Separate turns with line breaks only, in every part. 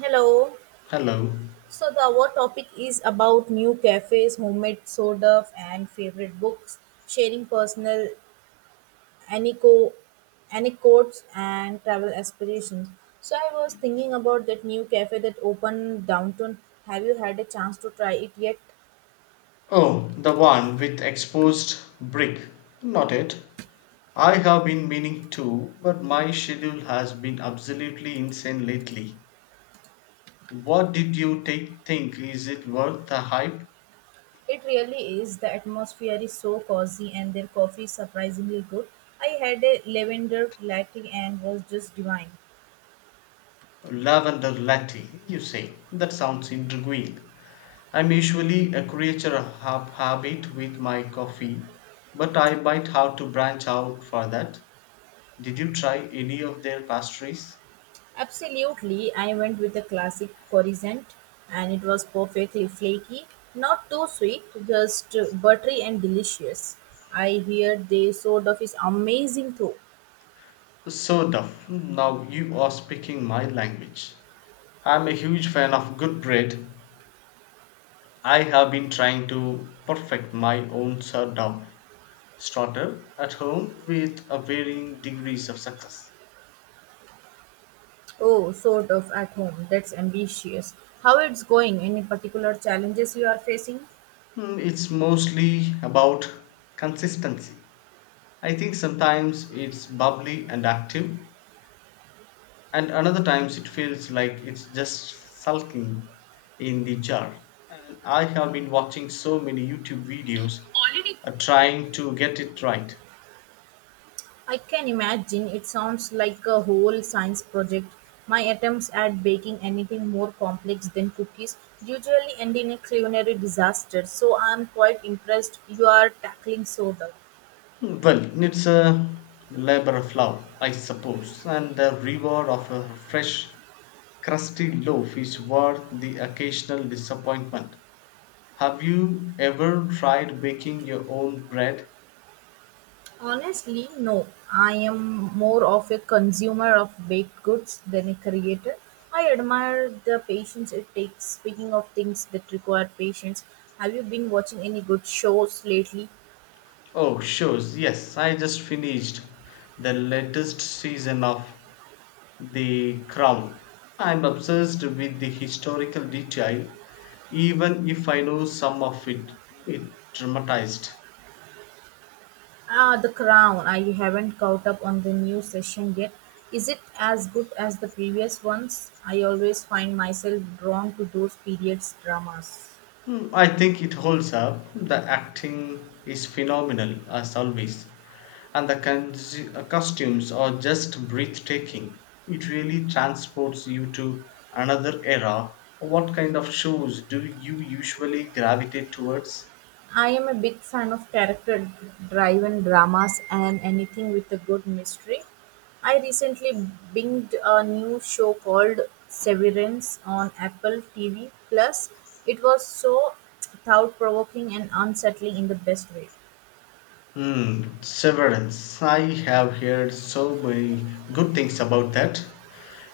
Hello.
Hello.
So the our topic is about new cafes, homemade soda, and favorite books, sharing personal anico- anecdotes and travel aspirations. So I was thinking about that new cafe that opened downtown. Have you had a chance to try it yet?
Oh, the one with exposed brick. Not it. I have been meaning to, but my schedule has been absolutely insane lately. What did you take, think? Is it worth the hype?
It really is. The atmosphere is so cozy, and their coffee is surprisingly good. I had a lavender latte and was just divine.
Lavender latte, you say. That sounds intriguing. I'm usually a creature of habit with my coffee, but I might have to branch out for that. Did you try any of their pastries?
Absolutely, I went with the classic croissant, and it was perfectly flaky, not too sweet, just buttery and delicious. I hear the sort of is amazing too.
So, of. Now you are speaking my language. I'm a huge fan of good bread. I have been trying to perfect my own sourdough starter at home with a varying degrees of success.
Oh, sort of at home. That's ambitious. How it's going? Any particular challenges you are facing?
It's mostly about consistency. I think sometimes it's bubbly and active, and another times it feels like it's just sulking in the jar, and I have been watching so many YouTube videos, trying to get it right.
I can imagine it sounds like a whole science project. My attempts at baking anything more complex than cookies usually end in a culinary disaster, so I am quite impressed you are tackling soda.
Well, it's a labor of love, I suppose, and the reward of a fresh crusty loaf is worth the occasional disappointment. Have you ever tried baking your own bread?
Honestly, no. I am more of a consumer of baked goods than a creator. I admire the patience it takes. Speaking of things that require patience, have you been watching any good shows lately?
Oh, sure. Yes, I just finished the latest season of The Crown. I'm obsessed with the historical detail, even if I know some of it dramatized.
Ah, The Crown. I haven't caught up on the new session yet. Is it as good as the previous ones? I always find myself drawn to those periods dramas.
Hmm, I think it holds up. The acting is phenomenal as always, and the costumes are just breathtaking. It really transports you to another era. What kind of shows do you usually gravitate towards?
I am a big fan of character driven dramas and anything with a good mystery. I recently binged a new show called Severance on Apple TV Plus. It was so thought provoking and unsettling in the best way.
Hmm, Severance. I have heard so many good things about that.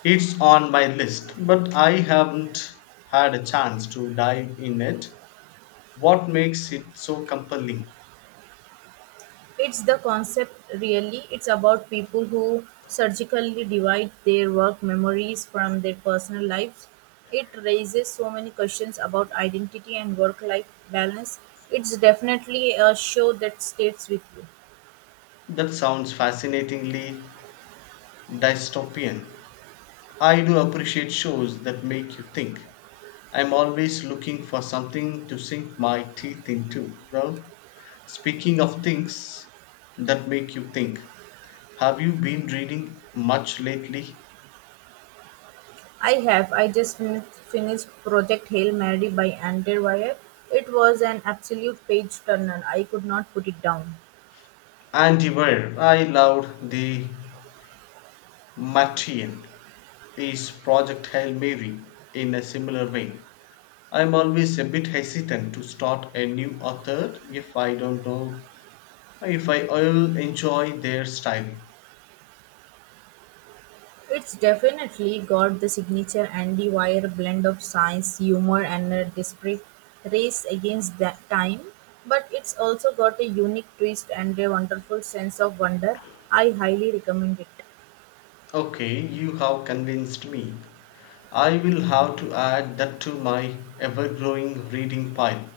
It's on my list, but I haven't had a chance to dive in it. What makes it so compelling?
It's the concept, really. It's about people who surgically divide their work memories from their personal lives. It raises so many questions about identity and work life balance. It's definitely a show that stays with you.
That sounds fascinatingly dystopian. I do appreciate shows that make you think. I'm always looking for something to sink my teeth into, you know? Speaking of things that make you think, have you been reading much lately?
I have. I just finished Project Hail Mary by Andrew Wyatt. It was an absolute page turner. I could not put it down.
Andy, I loved the Martian, his Project Hail Mary, in a similar vein. I'm always a bit hesitant to start a new author if I don't know if I will enjoy their style.
It's definitely got the signature Andy Weir blend of science, humor, and a desperate race against that time. But it's also got a unique twist and a wonderful sense of wonder. I highly recommend it.
Okay, you have convinced me. I will have to add that to my ever growing reading pile.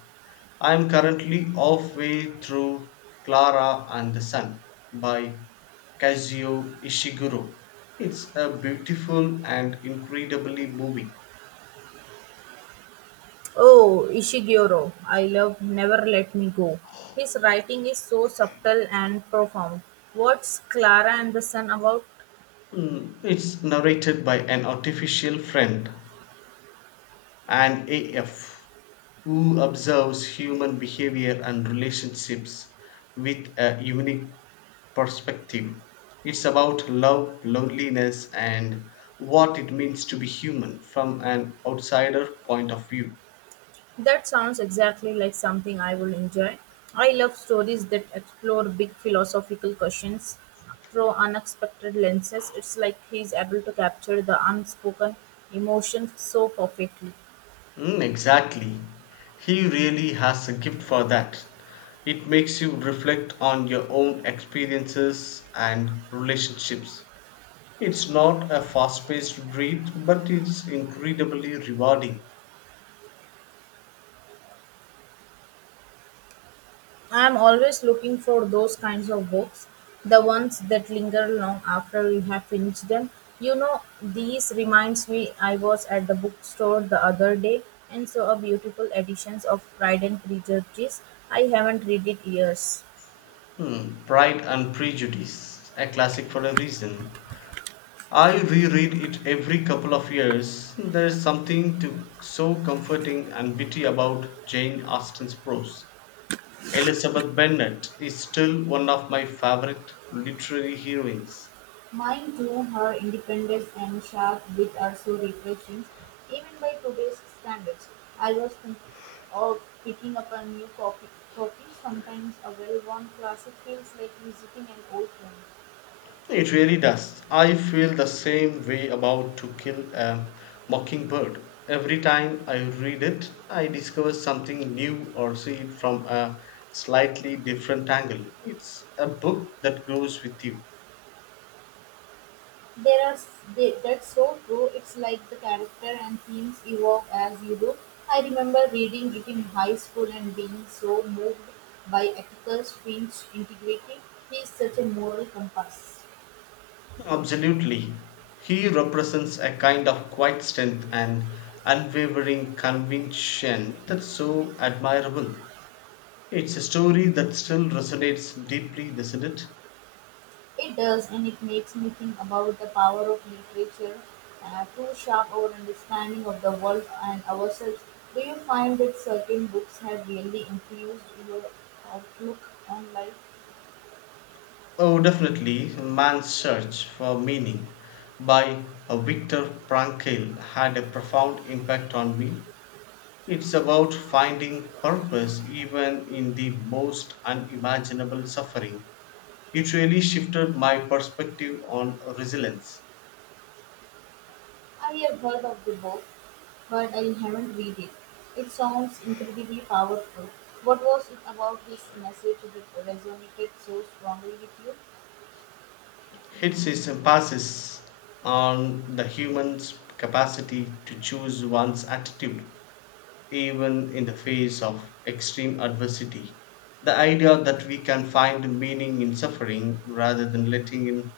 I am currently halfway through Clara and the Sun by Kazuo Ishiguro. It's a beautiful and incredibly moving.
Oh, Ishiguro, I love Never Let Me Go. His writing is so subtle and profound. What's Clara and the Sun about?
It's narrated by an artificial friend and AF, who observes human behavior and relationships with a unique perspective. It's about love, loneliness, and what it means to be human from an outsider point of view.
That sounds exactly like something I would enjoy. I love stories that explore big philosophical questions through unexpected lenses. It's like he's able to capture the unspoken emotions so perfectly.
Mm, exactly. He really has a gift for that. It makes you reflect on your own experiences and relationships. It's not a fast paced read, but it's incredibly rewarding.
I am always looking for those kinds of books, the ones that linger long after you have finished them. You know, these reminds me I was at the bookstore the other day and saw a beautiful editions of Pride and Prejudice. I haven't read it years.
Hmm, Pride and Prejudice, a classic for a reason. I reread it every couple of years. There's something to, so comforting and witty about Jane Austen's prose. Elizabeth Bennet is still one of my favorite literary heroines.
Mine too, her independence and sharp wit are so refreshing, even by today's standards. I was thinking of picking up a new copy. Sometimes a well-worn classic feels like visiting an old friend.
It really does. I feel the same way about To Kill a Mockingbird. Every time I read it, I discover something new or see it from a slightly different angle. It's a book that grows with you.
There are s- they, That's so true. It's like the character and themes evolve as you do. I remember reading it in high school and being so moved by Atticus Finch integrity. He is such a moral compass.
Absolutely. He represents a kind of quiet strength and unwavering conviction that's so admirable. It's a story that still resonates deeply, doesn't it?
It does, and it makes me think about the power of literature to shape our understanding of the world and ourselves. Do you find that certain books have really influenced your outlook on life?
Oh, definitely, Man's Search for Meaning by Viktor Frankl had a profound impact on me. It's about finding purpose even in the most unimaginable suffering. It really shifted my perspective on resilience.
I have heard of the book, but I haven't read it. It sounds incredibly powerful. What was it about this message that resonated so strongly with you?
Hits his emphasis on the human's capacity to choose one's attitude even in the face of extreme adversity. The idea that we can find meaning in suffering rather than letting it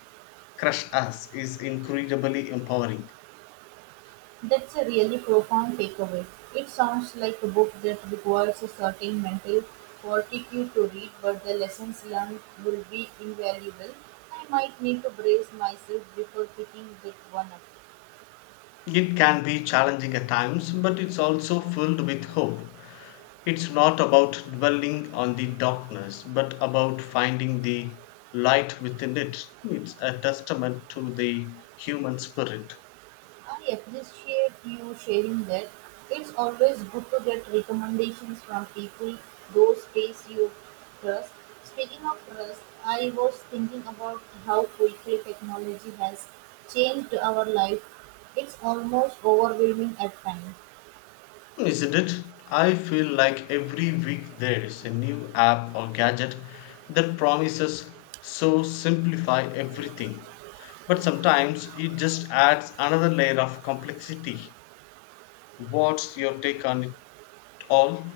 crush us is incredibly empowering.
That's a really profound takeaway. It sounds like a book that requires a certain mental fortitude to read, but the lessons learned will be invaluable. I might need to brace myself before picking that one up.
It can be challenging at times, but it's also filled with hope. It's not about dwelling on the darkness, but about finding the light within it. It's a testament to the human spirit.
I appreciate you sharing that. It's always good to get recommendations from people, those face you trust. Speaking of trust, I was thinking about how quickly technology has changed our life. It's almost overwhelming at times.
Isn't it? I feel like every week there's a new app or gadget that promises so simplify everything. But sometimes it just adds another layer of complexity. What's your take on it all?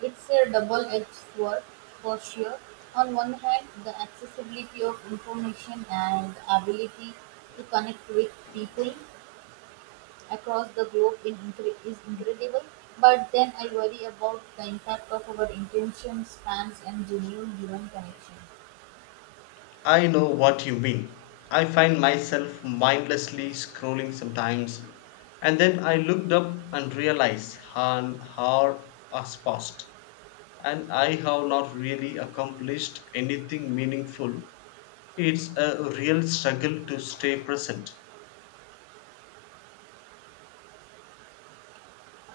It's a double edged sword for sure. On one hand, the accessibility of information and the ability to connect with people across the globe is incredible, but then I worry about the impact of our intention spans and genuine human connection.
I know what you mean. I find myself mindlessly scrolling sometimes, and then I looked up and realized an hour has passed, and I have not really accomplished anything meaningful. It's a real struggle to stay present.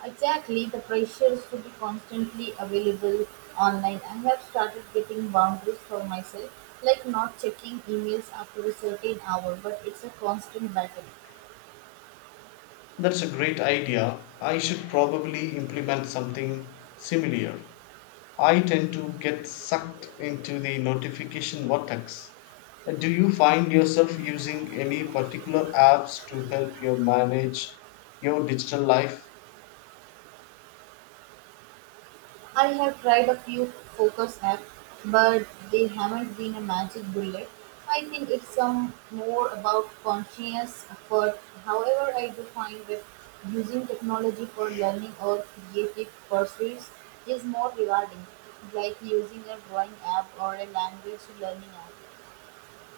Exactly, the pressures to be constantly available online. I have started getting boundaries for myself, like not checking emails after a certain hour, but it's a constant battle.
That's a great idea. I should probably implement something similar. I tend to get sucked into the notification vortex. Do you find yourself using any particular apps to help you manage your digital life?
I have tried a few focus apps, but they haven't been a magic bullet. I think it's some more about conscious effort. However, I do find that using technology for learning or creative pursuits is more rewarding, like using a drawing app or a language learning app.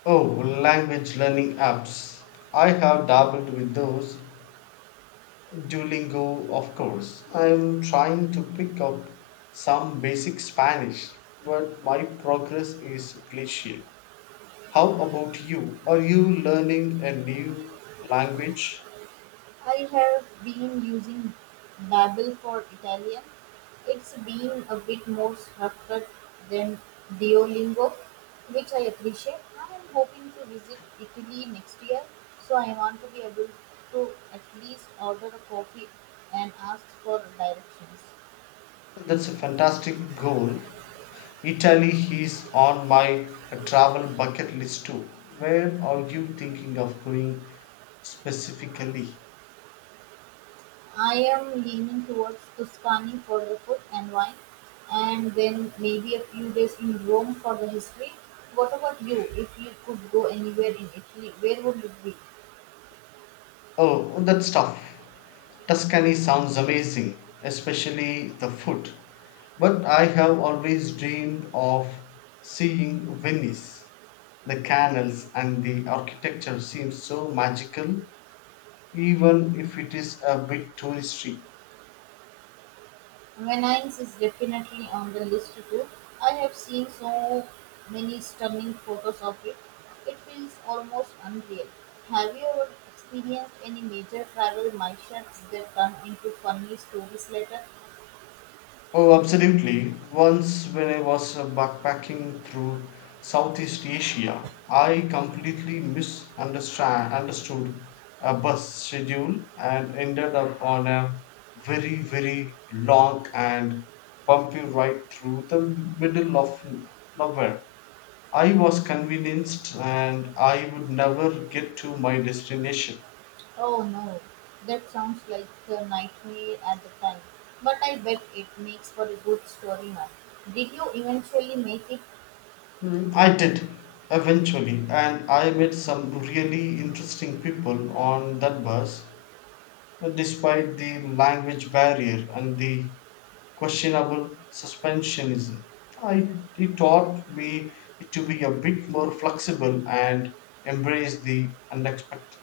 Oh, language learning apps. I have dabbled with those. Duolingo, of course. I'm trying to pick up some basic Spanish, but my progress is glacial. How about you? Are you learning a new language?
I have been using Babbel for Italian. It's been a bit more structured than Duolingo, which I appreciate. I am hoping to visit Italy next year, so I want to be able to at least order a coffee and ask for directions.
That's a fantastic goal. Italy is on my travel bucket list too. Where are you thinking of going specifically?
I am leaning towards Tuscany for the food and wine, and then maybe a few days in Rome for the history. What about you? If you could go anywhere in Italy, where would it be?
Oh, that's tough. Tuscany sounds amazing, especially the food. But I have always dreamed of seeing Venice. The canals and the architecture seem so magical, even if it is a bit touristy.
Venice is definitely on the list too. I have seen so many stunning photos of it. It feels almost unreal. Have you ever experienced any major travel mishaps that turn into funny stories later?
Oh, absolutely. Once, when I was backpacking through Southeast Asia, I completely misunderstand understood a bus schedule and ended up on a very, very long and bumpy ride through the middle of nowhere. I was convinced and I would never get to my destination.
Oh no, that sounds like a nightmare at the time, but I bet it makes for a good story now. Did you eventually make it?
I did eventually, and I met some really interesting people on that bus, despite the language barrier and the questionable suspensionism. I, it taught me to be a bit more flexible and embrace the unexpected.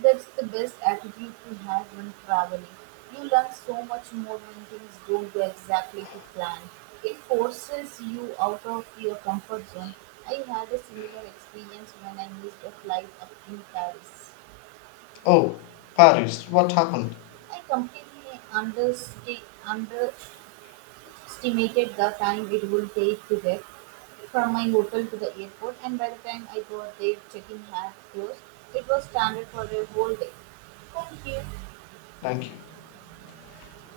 That's the best attitude to have when traveling. You learn so much more when things don't go exactly to plan. It forces you out of your comfort zone. I had a similar experience when I missed a flight up in Paris.
Oh, Paris, what happened?
I completely under estimated the time it would take to get from my hotel to the airport, and by the time I got there, check-in had closed. It was standard for a whole day. Thank you.
Thank you.